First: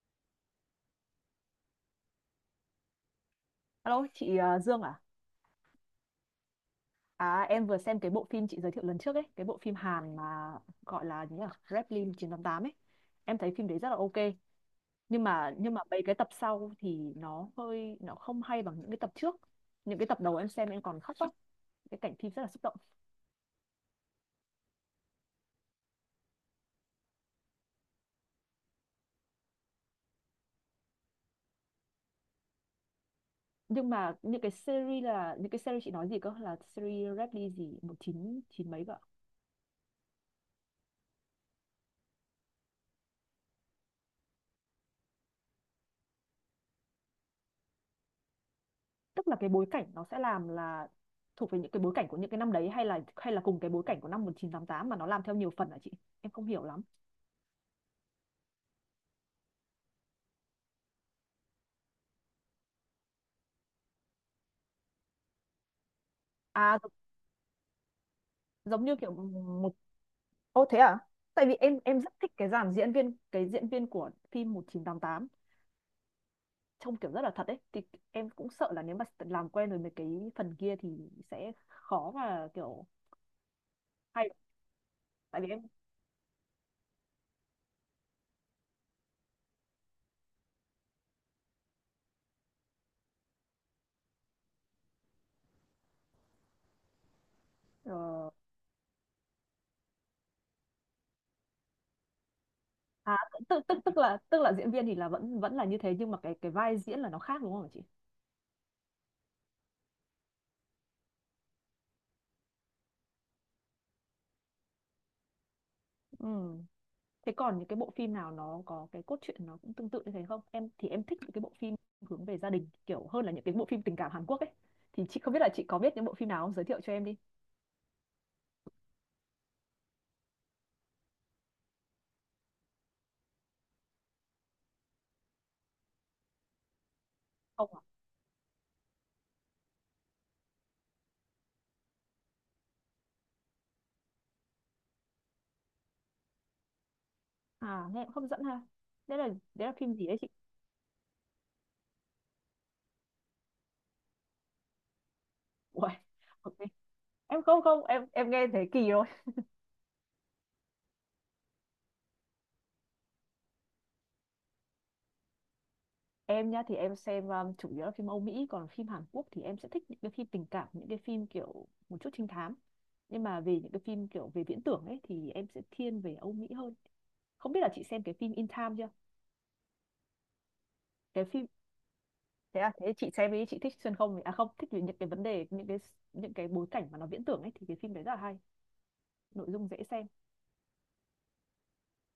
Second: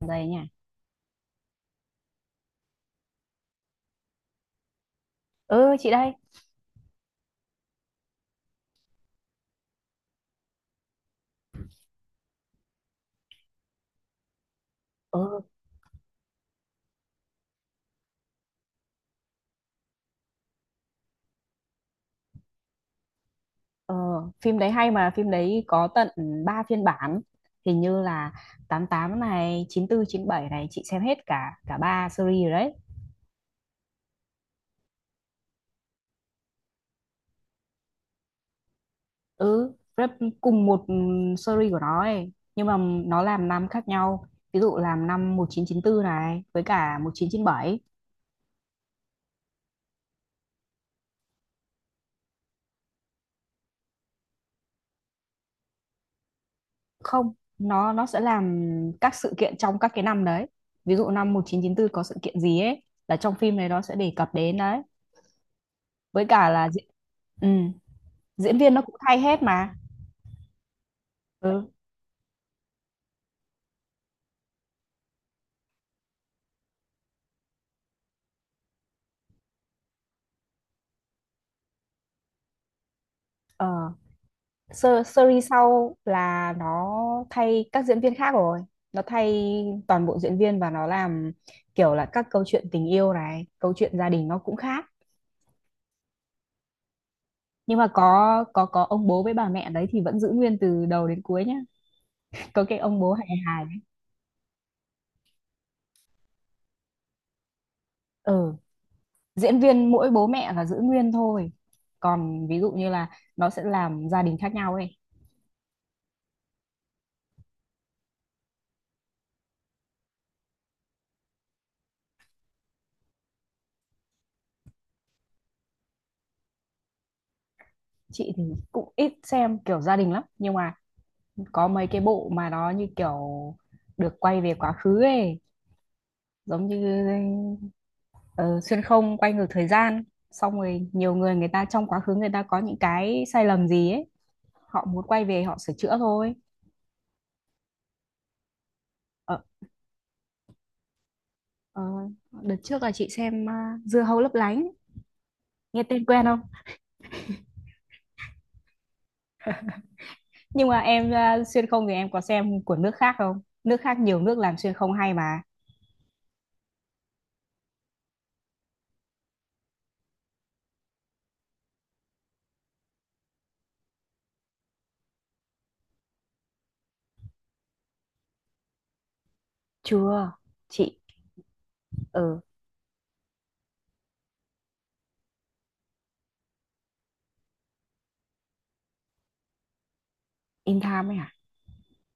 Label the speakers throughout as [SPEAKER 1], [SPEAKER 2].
[SPEAKER 1] Đây nha.
[SPEAKER 2] Alo, chị Dương à?
[SPEAKER 1] Ừ, chị đây.
[SPEAKER 2] À, em vừa xem cái bộ phim chị giới thiệu lần trước ấy, cái bộ phim Hàn mà gọi là gì nhỉ? Gremlin 988 ấy. Em thấy phim đấy rất là ok, nhưng
[SPEAKER 1] Ừ.
[SPEAKER 2] mà nhưng mà mấy cái tập sau thì nó không hay bằng những cái tập trước. Những cái tập đầu em xem em còn khóc lắm, cái cảnh phim rất là xúc động.
[SPEAKER 1] ờ, Phim đấy hay mà phim đấy có tận 3 phiên bản, hình như là 88 này, 94, 97 này, chị xem hết cả cả ba series rồi đấy.
[SPEAKER 2] Nhưng mà những cái series là những cái series chị nói gì cơ, là series Gremlin gì 19 chín chín mấy cơ ạ?
[SPEAKER 1] Ừ, rất cùng một series của nó ấy, nhưng mà nó làm năm khác nhau. Ví dụ làm năm 1994 này với cả 1997.
[SPEAKER 2] Tức là cái bối cảnh nó sẽ làm là thuộc về những cái bối cảnh của những cái năm đấy hay là cùng cái bối cảnh của năm 1988 mà nó làm theo nhiều phần hả chị? Em không hiểu lắm.
[SPEAKER 1] Không, nó sẽ làm các sự kiện trong các cái năm đấy. Ví dụ năm 1994 có sự kiện gì ấy là trong phim này nó sẽ đề cập đến đấy, với cả là
[SPEAKER 2] À, giống
[SPEAKER 1] ừ. Diễn viên nó
[SPEAKER 2] giống
[SPEAKER 1] cũng
[SPEAKER 2] như kiểu
[SPEAKER 1] thay hết mà.
[SPEAKER 2] một ô, thế à? Tại vì
[SPEAKER 1] Ừ.
[SPEAKER 2] em rất thích cái dàn diễn viên, cái diễn viên của phim 1988 trông kiểu rất là thật ấy, thì em cũng sợ là nếu mà làm quen rồi mấy cái phần kia thì sẽ khó mà kiểu
[SPEAKER 1] Ờ.
[SPEAKER 2] hay, tại
[SPEAKER 1] Series
[SPEAKER 2] vì em
[SPEAKER 1] sau là nó thay các diễn viên khác rồi. Nó thay toàn bộ diễn viên và nó làm kiểu là các câu chuyện tình yêu này, câu chuyện gia đình nó cũng khác. Nhưng mà
[SPEAKER 2] ờ,
[SPEAKER 1] có ông bố với bà mẹ đấy thì vẫn giữ nguyên từ đầu đến cuối nhá. Có cái ông bố
[SPEAKER 2] à,
[SPEAKER 1] hài hài
[SPEAKER 2] tức tức
[SPEAKER 1] ấy.
[SPEAKER 2] tức là diễn viên thì là vẫn vẫn là như thế nhưng mà cái vai diễn là nó khác đúng không hả chị?
[SPEAKER 1] Ừ, diễn viên mỗi bố mẹ là giữ nguyên thôi. Còn ví dụ như là nó sẽ làm gia đình khác nhau ấy.
[SPEAKER 2] Ừ. Thế còn những cái bộ phim nào nó có cái cốt truyện nó cũng tương tự như thế không? Em thì em thích những cái bộ phim hướng về gia đình kiểu hơn là những cái bộ phim tình cảm Hàn Quốc ấy. Thì chị không biết là chị có biết những bộ phim nào không? Giới thiệu cho em đi.
[SPEAKER 1] Chị thì cũng ít xem kiểu gia đình lắm, nhưng mà có mấy cái bộ mà nó như kiểu được quay về quá khứ ấy, giống như
[SPEAKER 2] Không à?
[SPEAKER 1] ờ, xuyên không, quay ngược thời gian, xong rồi nhiều người người ta trong quá khứ người ta có những cái sai lầm gì ấy, họ muốn quay về họ sửa chữa thôi.
[SPEAKER 2] À, nghe cũng hấp dẫn ha. Đấy là
[SPEAKER 1] ờ,
[SPEAKER 2] đấy là phim gì đấy chị?
[SPEAKER 1] ờ, Đợt trước là chị xem, Dưa hấu lấp lánh, nghe
[SPEAKER 2] Uầy,
[SPEAKER 1] tên quen không?
[SPEAKER 2] ok. Em không không, em nghe thấy kỳ rồi.
[SPEAKER 1] Nhưng mà em, xuyên không thì em có xem của nước khác không? Nước khác nhiều nước làm xuyên không hay mà.
[SPEAKER 2] Em nhá thì em xem chủ yếu là phim Âu Mỹ, còn phim Hàn Quốc thì em sẽ thích những cái phim tình cảm, những cái phim kiểu một chút trinh thám. Nhưng mà về những cái phim kiểu về viễn tưởng ấy thì em sẽ thiên về Âu Mỹ hơn. Không biết là chị xem cái phim In Time chưa?
[SPEAKER 1] Chưa, chị.
[SPEAKER 2] Cái phim
[SPEAKER 1] ờ
[SPEAKER 2] Thế à? Thế chị xem đi, chị thích xuyên không à không, thích về những cái vấn đề những cái bối cảnh mà nó viễn tưởng ấy thì cái phim đấy rất là hay, nội dung dễ xem.
[SPEAKER 1] In Time ấy hả?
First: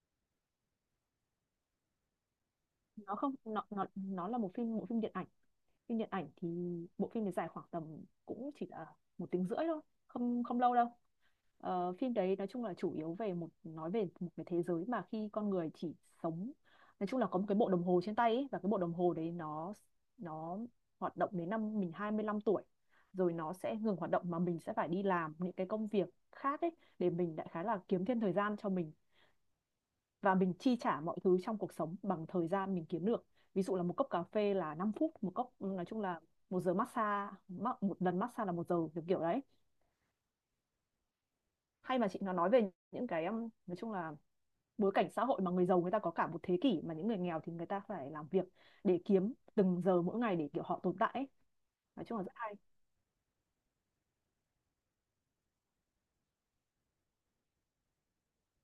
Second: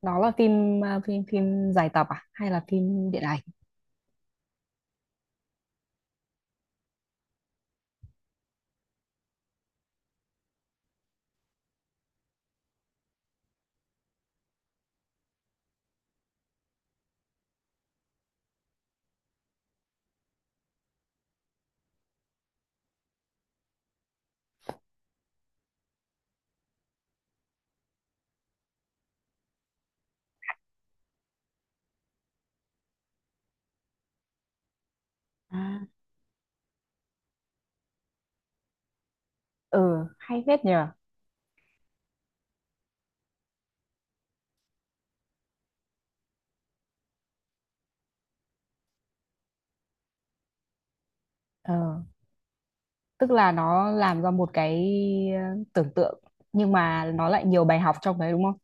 [SPEAKER 1] Đó là phim, phim dài tập à hay là phim
[SPEAKER 2] nó
[SPEAKER 1] điện
[SPEAKER 2] không
[SPEAKER 1] ảnh?
[SPEAKER 2] nó nó nó là một phim bộ phim điện ảnh, phim điện ảnh thì bộ phim này dài khoảng tầm cũng chỉ là một tiếng rưỡi thôi, không không lâu đâu. Phim đấy nói chung là chủ yếu về nói về một cái thế giới mà khi con người chỉ sống, nói chung là có một cái bộ đồng hồ trên tay ấy, và cái bộ đồng hồ đấy nó hoạt động đến năm mình 25 tuổi rồi nó sẽ ngừng hoạt động mà mình sẽ phải đi làm những cái công việc khác ấy, để mình đại khái là kiếm thêm thời gian cho mình và mình chi trả mọi thứ trong cuộc sống bằng thời gian mình kiếm được. Ví dụ là một cốc cà phê là 5 phút một cốc,
[SPEAKER 1] À,
[SPEAKER 2] nói chung là một giờ massage một lần massage là một giờ, kiểu kiểu đấy.
[SPEAKER 1] ừ, hay phết nhờ.
[SPEAKER 2] Hay mà chị, nó nói về những cái nói chung là bối cảnh xã hội mà người giàu người ta có cả một thế kỷ mà những người nghèo thì người ta phải làm việc để kiếm từng giờ mỗi ngày để kiểu họ tồn tại ấy.
[SPEAKER 1] ờ
[SPEAKER 2] Nói chung là rất hay.
[SPEAKER 1] Tức là nó làm ra một cái tưởng tượng, nhưng mà nó lại nhiều bài học trong đấy đúng không?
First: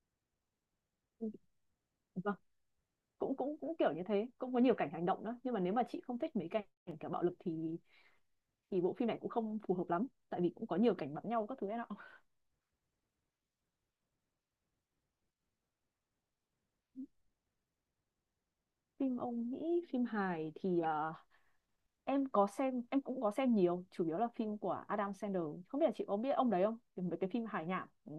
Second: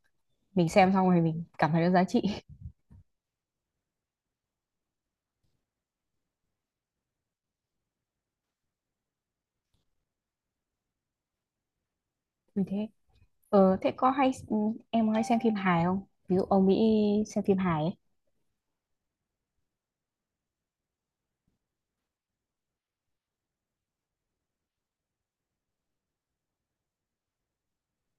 [SPEAKER 1] Mình xem xong rồi
[SPEAKER 2] Ừ.
[SPEAKER 1] mình cảm thấy nó giá trị.
[SPEAKER 2] Vâng, cũng cũng cũng kiểu như thế, cũng có nhiều cảnh hành động nữa nhưng mà nếu mà chị không thích mấy cảnh kiểu bạo lực thì bộ phim này cũng không phù hợp lắm tại vì cũng có nhiều cảnh bắn nhau các thứ ấy nọ.
[SPEAKER 1] Như thế. Thế có hay, em có hay xem phim hài không, ví dụ ông Mỹ, xem phim hài ấy?
[SPEAKER 2] Phim Âu Mỹ phim hài thì em có xem, em cũng có xem nhiều, chủ yếu là phim của Adam Sandler, không biết là chị có biết ông đấy không? Thì mấy cái phim hài nhảm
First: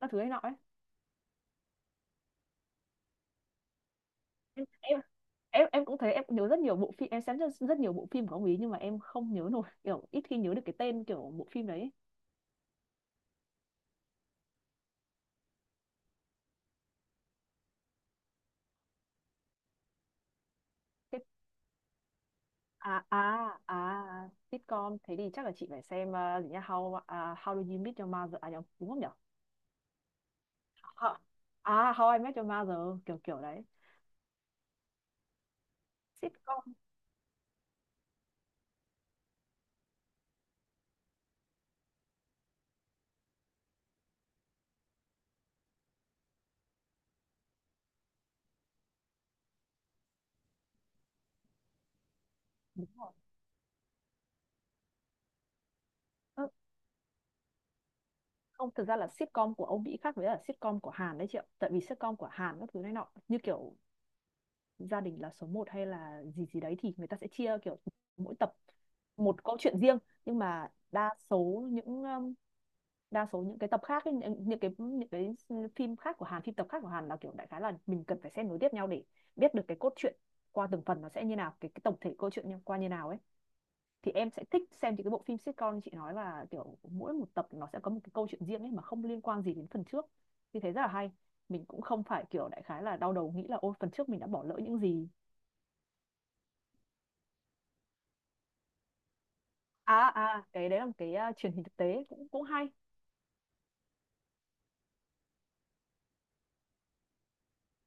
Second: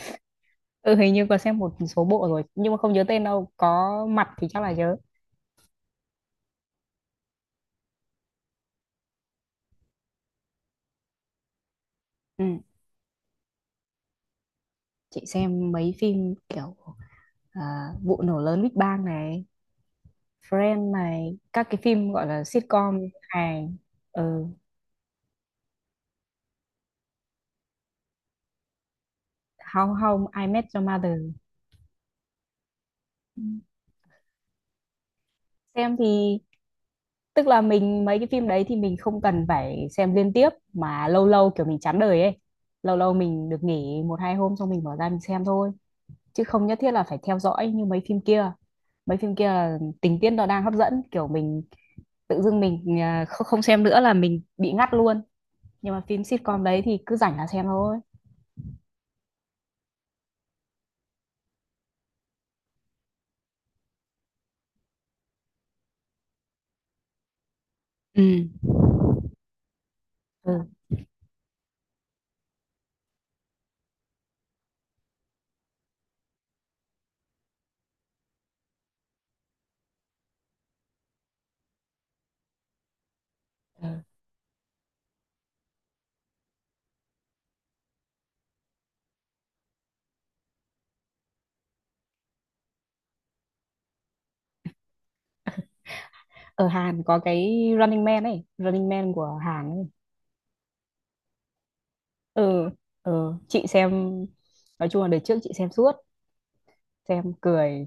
[SPEAKER 2] các thứ ấy nọ ấy.
[SPEAKER 1] Ừ, hình như có xem một số bộ rồi nhưng mà không nhớ tên đâu, có mặt thì chắc
[SPEAKER 2] em
[SPEAKER 1] là nhớ.
[SPEAKER 2] em em em cũng thấy em nhớ rất nhiều bộ phim, em xem rất, rất nhiều bộ phim của ông ấy nhưng mà em không nhớ nổi, kiểu ít khi nhớ được cái tên kiểu bộ phim đấy.
[SPEAKER 1] Ừ, chị xem mấy phim kiểu, à, vụ nổ lớn Big Bang này, Friends
[SPEAKER 2] Thế-
[SPEAKER 1] này, các cái phim gọi là sitcom,
[SPEAKER 2] À à
[SPEAKER 1] hài. Ừ.
[SPEAKER 2] à, sitcom, thế thì chắc là chị phải xem gì nhá, how how do you meet your mother, à nhầm, đúng không nhở?
[SPEAKER 1] Hồng Hồng I Met Your
[SPEAKER 2] Ho-
[SPEAKER 1] Mother.
[SPEAKER 2] how I met your mother, kiểu kiểu đấy.
[SPEAKER 1] Xem thì
[SPEAKER 2] Sitcom.
[SPEAKER 1] tức là mình, mấy cái phim đấy thì mình không cần phải xem liên tiếp, mà lâu lâu kiểu mình chán đời ấy, lâu lâu mình được nghỉ một hai hôm xong mình bỏ ra mình xem thôi, chứ không nhất thiết là phải theo dõi như mấy phim kia. Mấy phim kia là tình tiết nó đang hấp dẫn kiểu mình tự dưng
[SPEAKER 2] Đúng
[SPEAKER 1] mình
[SPEAKER 2] rồi.
[SPEAKER 1] không xem nữa là mình bị ngắt luôn. Nhưng mà phim
[SPEAKER 2] Ơ,
[SPEAKER 1] sitcom đấy thì cứ rảnh là xem thôi.
[SPEAKER 2] không, thực ra là sitcom của Âu Mỹ khác với là sitcom của Hàn đấy chị ạ, tại vì sitcom của Hàn các thứ này nọ như kiểu gia đình là số một hay là gì gì đấy thì người ta sẽ chia kiểu
[SPEAKER 1] Ừ.
[SPEAKER 2] mỗi tập một câu chuyện riêng, nhưng
[SPEAKER 1] Ừ.
[SPEAKER 2] mà đa số những cái tập khác ấy, những cái phim tập khác của Hàn là kiểu đại khái là mình cần phải xem nối tiếp nhau để biết được cái cốt truyện qua từng phần, nó sẽ như nào, cái tổng thể câu chuyện qua như nào ấy,
[SPEAKER 1] Ừ.
[SPEAKER 2] thì em sẽ thích xem những cái bộ phim sitcom như chị nói là kiểu mỗi một tập nó sẽ có một cái câu chuyện riêng ấy mà không liên quan gì đến phần trước, thì thấy rất là hay, mình cũng không phải kiểu đại khái là đau đầu nghĩ là ôi phần trước mình đã bỏ lỡ những gì.
[SPEAKER 1] Ở Hàn có cái Running Man ấy, Running Man của Hàn ấy.
[SPEAKER 2] À à, cái đấy là một cái truyền hình thực tế, cũng cũng
[SPEAKER 1] Ừ.
[SPEAKER 2] hay.
[SPEAKER 1] Ừ, chị xem, nói chung là đời trước chị xem suốt, xem cười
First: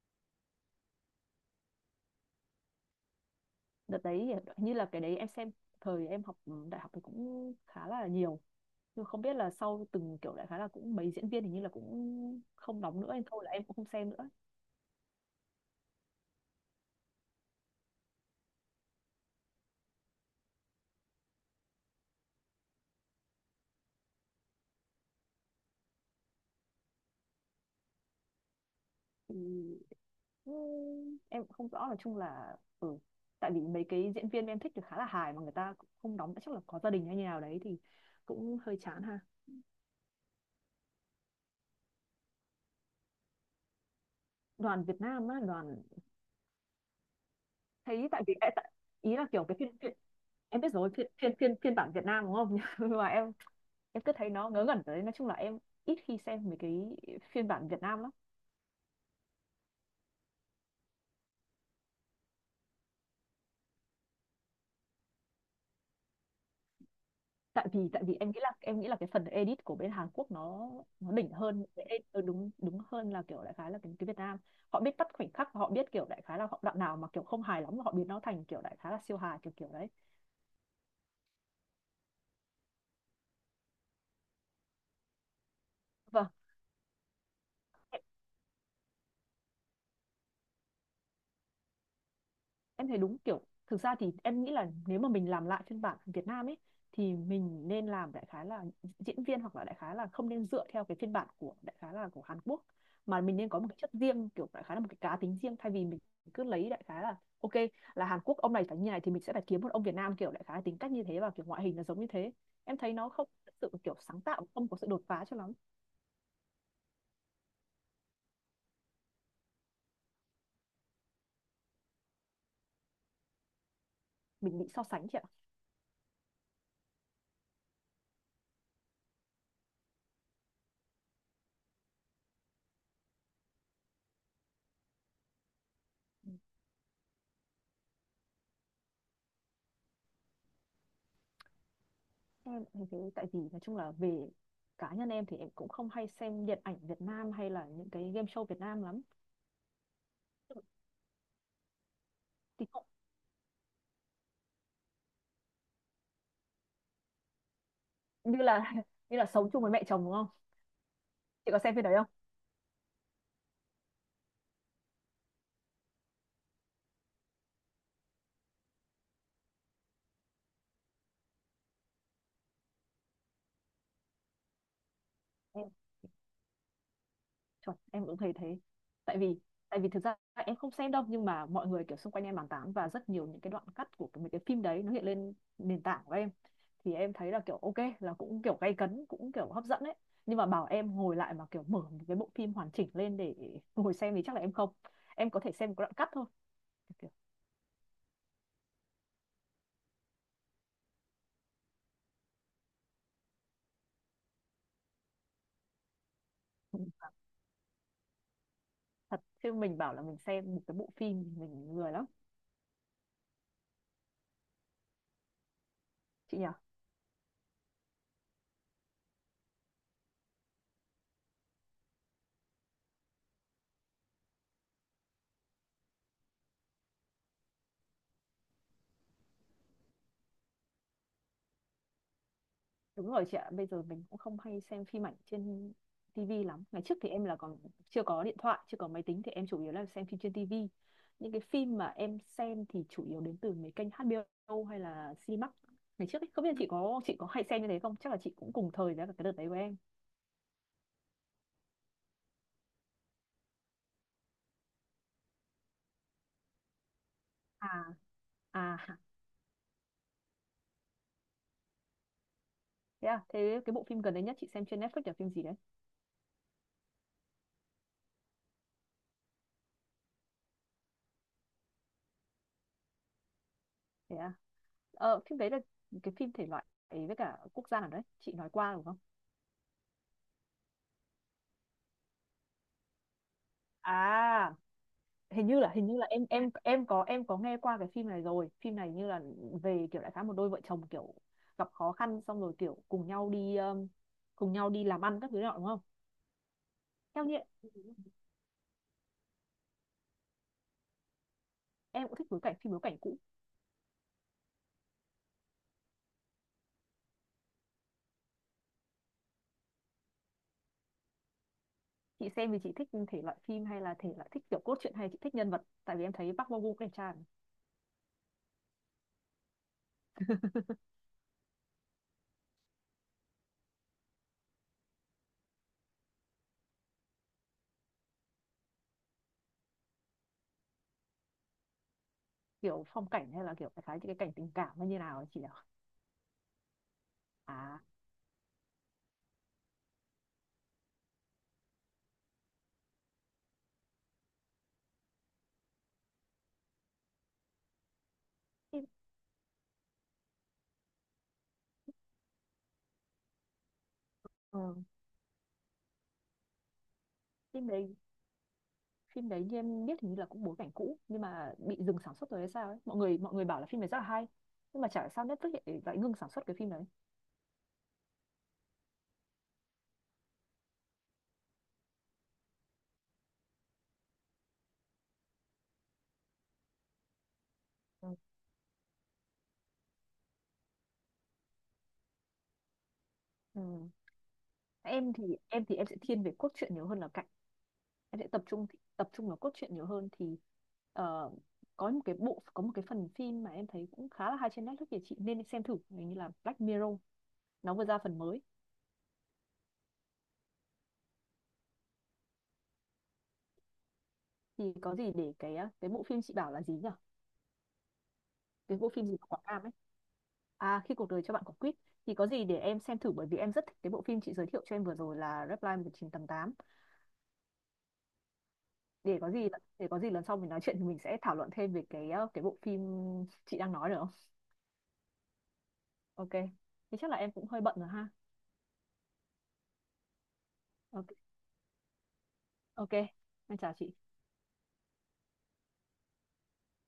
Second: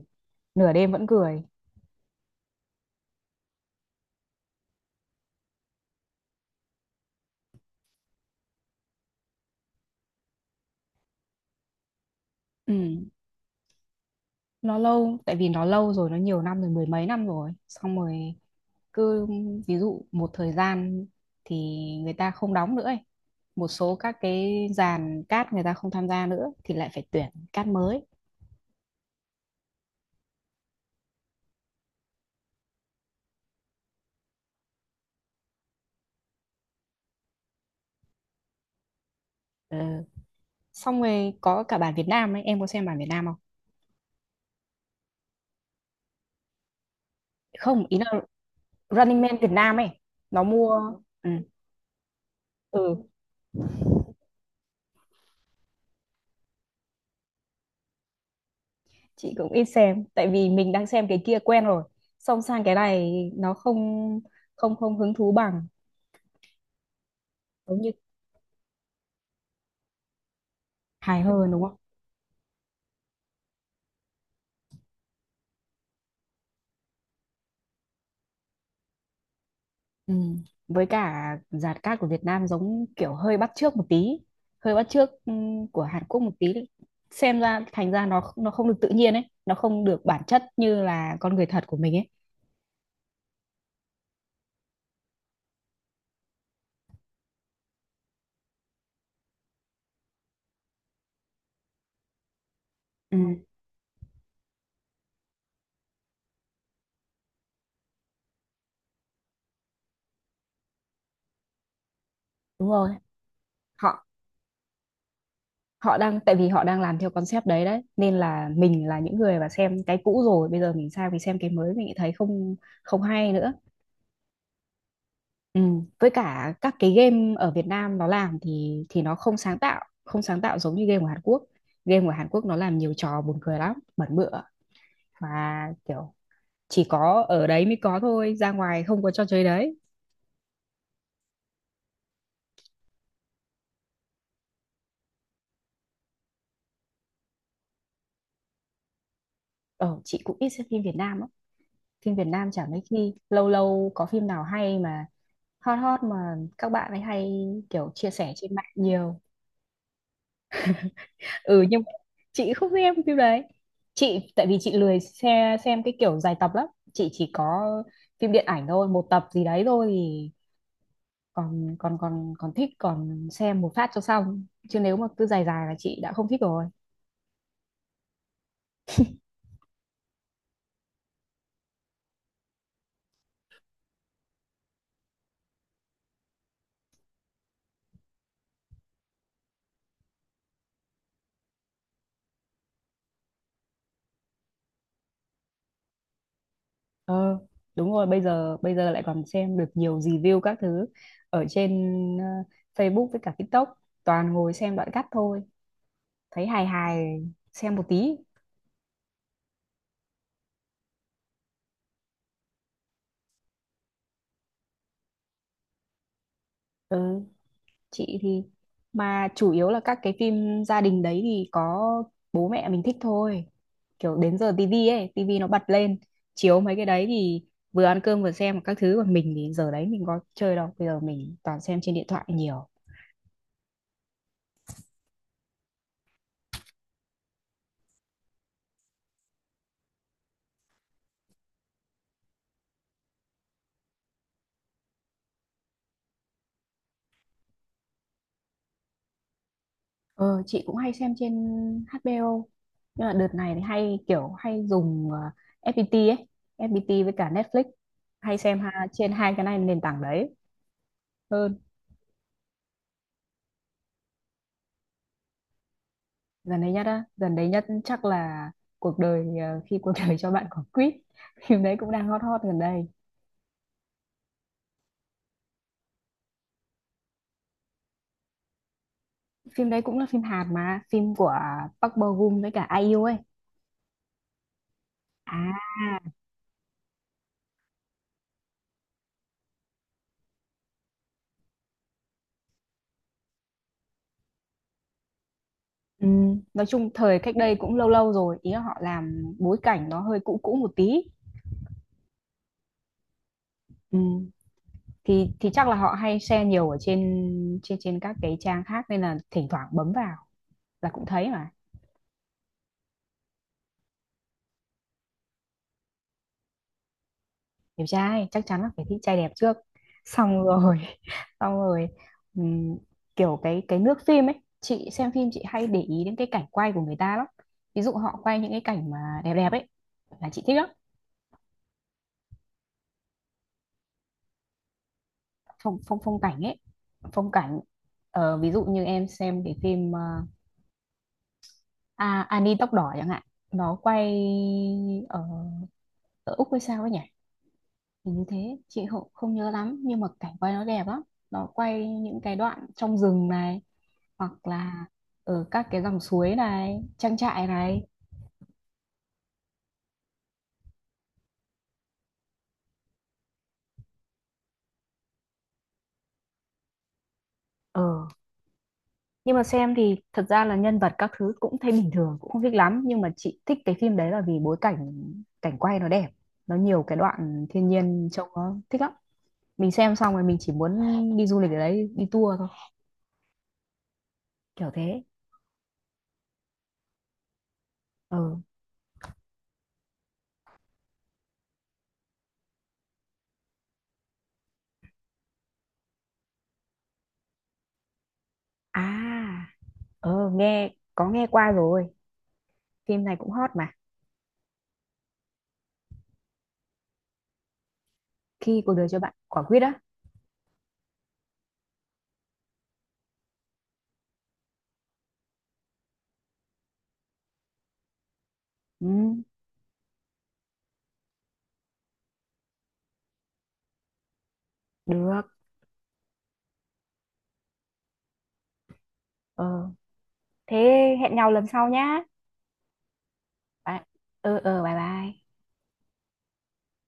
[SPEAKER 1] nửa đêm vẫn cười.
[SPEAKER 2] Đợt đấy thì như là cái đấy em xem thời em học đại học thì cũng khá là nhiều, nhưng không biết là sau từng kiểu đại khái là cũng mấy diễn viên hình như là cũng
[SPEAKER 1] Ừ,
[SPEAKER 2] không đóng nữa nên thôi là em cũng không xem nữa.
[SPEAKER 1] nó lâu, tại vì nó lâu rồi, nó nhiều năm rồi, mười mấy năm rồi, xong rồi cứ ví dụ một thời gian thì người ta không đóng nữa ấy. Một số các cái dàn cát người ta không tham gia nữa thì lại phải tuyển cát mới.
[SPEAKER 2] Thì ừ, em cũng không rõ, nói chung là ừ, tại vì mấy cái diễn viên em thích thì khá là hài mà người ta cũng không đóng, chắc là có gia đình hay như nào đấy thì cũng hơi chán ha.
[SPEAKER 1] Ừ. Xong rồi có cả bản Việt Nam ấy, em có xem bản Việt Nam không?
[SPEAKER 2] Đoàn Việt Nam á? Đoàn,
[SPEAKER 1] Không, ý
[SPEAKER 2] thấy
[SPEAKER 1] là
[SPEAKER 2] tại vì ý
[SPEAKER 1] Running
[SPEAKER 2] là
[SPEAKER 1] Man
[SPEAKER 2] kiểu
[SPEAKER 1] Việt
[SPEAKER 2] cái phim,
[SPEAKER 1] Nam ấy, nó
[SPEAKER 2] em biết rồi,
[SPEAKER 1] mua.
[SPEAKER 2] phiên
[SPEAKER 1] Ừ.
[SPEAKER 2] phiên phiên phiên bản Việt Nam đúng không? Nhưng
[SPEAKER 1] Ừ,
[SPEAKER 2] mà em cứ thấy nó ngớ ngẩn đấy, nói chung là em ít khi xem mấy cái phiên bản Việt Nam lắm.
[SPEAKER 1] chị cũng ít xem tại vì mình đang xem cái kia quen rồi, xong sang cái này nó không không không hứng thú bằng,
[SPEAKER 2] tại vì
[SPEAKER 1] giống như
[SPEAKER 2] tại vì em nghĩ là cái phần edit của bên Hàn Quốc nó
[SPEAKER 1] hài
[SPEAKER 2] đỉnh
[SPEAKER 1] hơn đúng
[SPEAKER 2] hơn
[SPEAKER 1] không?
[SPEAKER 2] đúng, đúng hơn là kiểu đại khái là cái Việt Nam, họ biết bắt khoảnh khắc, họ biết kiểu đại khái là họ đoạn nào mà kiểu không hài lắm họ biến nó thành kiểu đại khái là siêu hài, kiểu kiểu đấy.
[SPEAKER 1] Ừ. Với cả dàn cát của Việt Nam giống kiểu hơi bắt chước một tí, hơi bắt chước của Hàn Quốc
[SPEAKER 2] Vâng.
[SPEAKER 1] một tí, xem ra thành ra nó không được tự nhiên ấy, nó không được bản chất như là con người thật của mình ấy.
[SPEAKER 2] Em thấy đúng kiểu, thực ra thì em nghĩ là nếu mà mình làm lại phiên bản Việt Nam ấy thì mình nên làm đại khái là diễn viên hoặc là đại khái là không nên dựa theo cái phiên bản của đại khái là của Hàn Quốc,
[SPEAKER 1] Ừ.
[SPEAKER 2] mà mình nên có một cái chất riêng kiểu đại khái là một cái cá tính riêng, thay vì mình cứ lấy đại khái là ok là Hàn Quốc ông này phải như này thì mình sẽ phải kiếm một ông Việt Nam kiểu đại khái tính cách như thế và kiểu ngoại hình là giống như thế.
[SPEAKER 1] Đúng
[SPEAKER 2] Em
[SPEAKER 1] rồi,
[SPEAKER 2] thấy nó không thực sự kiểu
[SPEAKER 1] họ
[SPEAKER 2] sáng tạo, không có sự đột phá cho lắm.
[SPEAKER 1] họ đang, tại vì họ đang làm theo concept đấy đấy, nên là mình là những người mà xem cái cũ rồi bây giờ mình sang mình xem cái mới mình thấy không không hay nữa.
[SPEAKER 2] Mình bị so sánh chị ạ.
[SPEAKER 1] Ừ. Với cả các cái game ở Việt Nam nó làm thì nó không sáng tạo, không sáng tạo giống như game của Hàn Quốc. Game của Hàn Quốc nó làm nhiều trò buồn cười lắm, bẩn bựa và kiểu chỉ có ở đấy mới có thôi, ra ngoài không có trò chơi đấy.
[SPEAKER 2] Em thấy thế, tại vì nói chung là về cá nhân em thì em cũng không hay xem điện ảnh Việt Nam hay là những cái game show Việt Nam lắm.
[SPEAKER 1] Ờ chị cũng ít xem phim Việt Nam á. Phim Việt Nam chả
[SPEAKER 2] Thì
[SPEAKER 1] mấy
[SPEAKER 2] cũng
[SPEAKER 1] khi, lâu lâu có phim nào hay mà hot hot mà các bạn ấy hay kiểu chia sẻ
[SPEAKER 2] như
[SPEAKER 1] trên mạng
[SPEAKER 2] là như
[SPEAKER 1] nhiều.
[SPEAKER 2] là sống chung với mẹ chồng đúng không? Chị có
[SPEAKER 1] Ừ,
[SPEAKER 2] xem
[SPEAKER 1] nhưng
[SPEAKER 2] phim
[SPEAKER 1] mà
[SPEAKER 2] đấy không?
[SPEAKER 1] chị không xem phim đấy. Chị tại vì chị lười xem, cái kiểu dài tập lắm. Chị chỉ có phim điện ảnh thôi, một tập gì đấy thôi thì còn còn còn còn thích, còn xem một phát cho xong, chứ nếu mà cứ dài
[SPEAKER 2] Em
[SPEAKER 1] dài là chị đã không thích rồi.
[SPEAKER 2] chuẩn, em cũng thấy thế. Tại vì tại vì thực ra em không xem đâu nhưng mà mọi người kiểu xung quanh em bàn tán và rất nhiều những cái đoạn cắt mấy cái phim đấy nó hiện lên nền tảng của em, thì em thấy là kiểu ok là cũng kiểu gay cấn cũng kiểu hấp dẫn ấy, nhưng mà bảo em ngồi lại mà kiểu mở một cái bộ phim hoàn chỉnh lên để ngồi xem thì chắc là em không. Em có thể xem một cái đoạn cắt thôi, kiểu,
[SPEAKER 1] ờ Đúng rồi, bây giờ lại còn xem được nhiều review các thứ ở trên, ờ, Facebook với cả TikTok, toàn ngồi xem đoạn cắt thôi, thấy hài
[SPEAKER 2] ừ,
[SPEAKER 1] hài xem một tí.
[SPEAKER 2] thật chứ mình bảo là mình xem một cái bộ phim thì mình lười lắm chị nhỉ.
[SPEAKER 1] Ừ, chị thì, mà chủ yếu là các cái phim gia đình đấy thì có bố mẹ mình thích thôi, kiểu đến giờ tivi ấy, tivi nó bật lên chiếu mấy cái đấy thì vừa ăn cơm vừa xem các thứ, còn mình thì giờ đấy mình có chơi đâu, bây giờ mình toàn xem trên điện thoại nhiều.
[SPEAKER 2] Đúng rồi chị ạ, bây giờ mình cũng không hay xem phim ảnh trên tivi lắm. Ngày trước thì em là còn chưa có điện thoại, chưa có máy tính thì em chủ yếu là xem phim trên tivi. Những cái phim mà em xem thì chủ yếu đến từ mấy kênh HBO hay là Cinemax ngày trước ấy. Không biết là chị có, chị có hay xem như thế không, chắc là chị cũng cùng thời với cả cái đợt đấy của em.
[SPEAKER 1] Ờ chị cũng hay xem trên HBO, nhưng mà đợt này thì hay kiểu hay dùng FPT ấy, FPT với cả Netflix, hay xem
[SPEAKER 2] À
[SPEAKER 1] ha,
[SPEAKER 2] à,
[SPEAKER 1] trên hai cái này nền tảng đấy. Ừ.
[SPEAKER 2] thế à? Thế cái bộ phim gần đây nhất chị xem trên Netflix là phim gì đấy?
[SPEAKER 1] Dần đấy nhất á, dần đấy nhất chắc là cuộc đời, khi cuộc đời cho bạn quả quýt. Phim đấy cũng đang hot hot gần đây.
[SPEAKER 2] Thế à? Ờ, phim đấy là cái phim thể loại ấy với cả quốc gia nào đấy chị nói qua đúng không?
[SPEAKER 1] Phim đấy cũng là phim Hàn mà, phim của Park Bo Gum với cả IU ấy.
[SPEAKER 2] À,
[SPEAKER 1] À.
[SPEAKER 2] hình như là có, em có nghe qua cái phim này rồi. Phim này như là về kiểu đại khái một đôi vợ chồng kiểu gặp khó khăn xong rồi kiểu cùng nhau đi làm ăn các thứ đó đúng không?
[SPEAKER 1] Ừ, nói chung thời
[SPEAKER 2] Theo
[SPEAKER 1] cách
[SPEAKER 2] như
[SPEAKER 1] đây cũng lâu lâu rồi, ý là họ làm bối cảnh nó hơi cũ cũ một tí.
[SPEAKER 2] em cũng thích bối cảnh cũ.
[SPEAKER 1] Ừ, thì chắc là họ hay share nhiều ở trên, trên các cái trang khác nên là thỉnh thoảng bấm vào là cũng thấy mà.
[SPEAKER 2] Chị xem thì chị thích thể loại phim hay là thể loại thích kiểu cốt truyện hay chị thích nhân vật? Tại vì em thấy Park Bo Gum cũng đẹp trai mà.
[SPEAKER 1] Đẹp trai chắc chắn là phải thích trai đẹp trước, xong rồi xong rồi ừm, kiểu cái nước phim ấy, chị xem phim chị hay để ý đến cái cảnh quay của người ta lắm, ví dụ họ quay những cái cảnh mà đẹp đẹp ấy là chị thích lắm.
[SPEAKER 2] Kiểu phong cảnh hay là kiểu đại khái những cái cảnh tình cảm hay như nào ấy chị nhỉ?
[SPEAKER 1] Phong phong Phong cảnh ấy, phong cảnh.
[SPEAKER 2] À,
[SPEAKER 1] Ờ, ví dụ như em xem cái phim, Annie tóc đỏ chẳng hạn, nó quay ở ở Úc hay sao ấy nhỉ. Hình như thế, chị
[SPEAKER 2] phim,
[SPEAKER 1] không nhớ lắm nhưng mà cảnh quay nó đẹp lắm, nó quay những cái đoạn trong rừng này hoặc
[SPEAKER 2] ờ,
[SPEAKER 1] là ở các cái dòng suối này, trang trại
[SPEAKER 2] phim
[SPEAKER 1] này.
[SPEAKER 2] đấy phim đấy như em biết hình như là cũng bối cảnh cũ nhưng mà bị dừng sản xuất rồi hay sao ấy, mọi người bảo là phim này rất là hay, nhưng mà chả hiểu sao Netflix lại ngưng sản xuất cái phim đấy.
[SPEAKER 1] Ờ, nhưng mà xem thì thật ra là nhân vật các thứ cũng thấy bình thường, cũng không thích lắm. Nhưng mà chị thích cái phim đấy là vì bối cảnh, cảnh quay nó đẹp. Nó nhiều cái đoạn thiên nhiên
[SPEAKER 2] Ừ.
[SPEAKER 1] trông nó thích lắm. Mình xem xong rồi mình chỉ muốn đi du lịch ở đấy, đi tour thôi.
[SPEAKER 2] Ừ.
[SPEAKER 1] Kiểu thế.
[SPEAKER 2] em thì em sẽ thiên về cốt truyện nhiều hơn là cảnh.
[SPEAKER 1] Ờ,
[SPEAKER 2] Em sẽ tập trung vào cốt truyện nhiều hơn thì ờ, có một cái phần phim mà em thấy cũng khá là hay trên Netflix thì chị nên xem thử, hình như là Black Mirror, nó vừa ra phần mới.
[SPEAKER 1] à, Nghe, có nghe qua rồi. Phim này cũng hot mà.
[SPEAKER 2] Thì có gì để cái bộ phim chị bảo là gì nhỉ,
[SPEAKER 1] Khi cuộc
[SPEAKER 2] cái
[SPEAKER 1] đời
[SPEAKER 2] bộ
[SPEAKER 1] cho
[SPEAKER 2] phim
[SPEAKER 1] bạn
[SPEAKER 2] gì của Quảng
[SPEAKER 1] quả quýt
[SPEAKER 2] Nam ấy.
[SPEAKER 1] á.
[SPEAKER 2] À, khi cuộc đời cho bạn quả quýt, thì có gì để em xem thử, bởi vì em rất thích cái bộ phim chị giới thiệu cho em vừa rồi là Reply 1988.
[SPEAKER 1] Ừ,
[SPEAKER 2] Để có gì để có gì lần sau mình nói chuyện thì mình sẽ thảo luận thêm về cái cái bộ phim chị đang nói được không?
[SPEAKER 1] được.
[SPEAKER 2] Ok. Thì chắc là em cũng hơi bận rồi ha.
[SPEAKER 1] Ờ, Thế
[SPEAKER 2] Ok.
[SPEAKER 1] hẹn nhau lần sau nhá.
[SPEAKER 2] Ok. Em chào
[SPEAKER 1] Bye.
[SPEAKER 2] chị.
[SPEAKER 1] Ừ bye bye.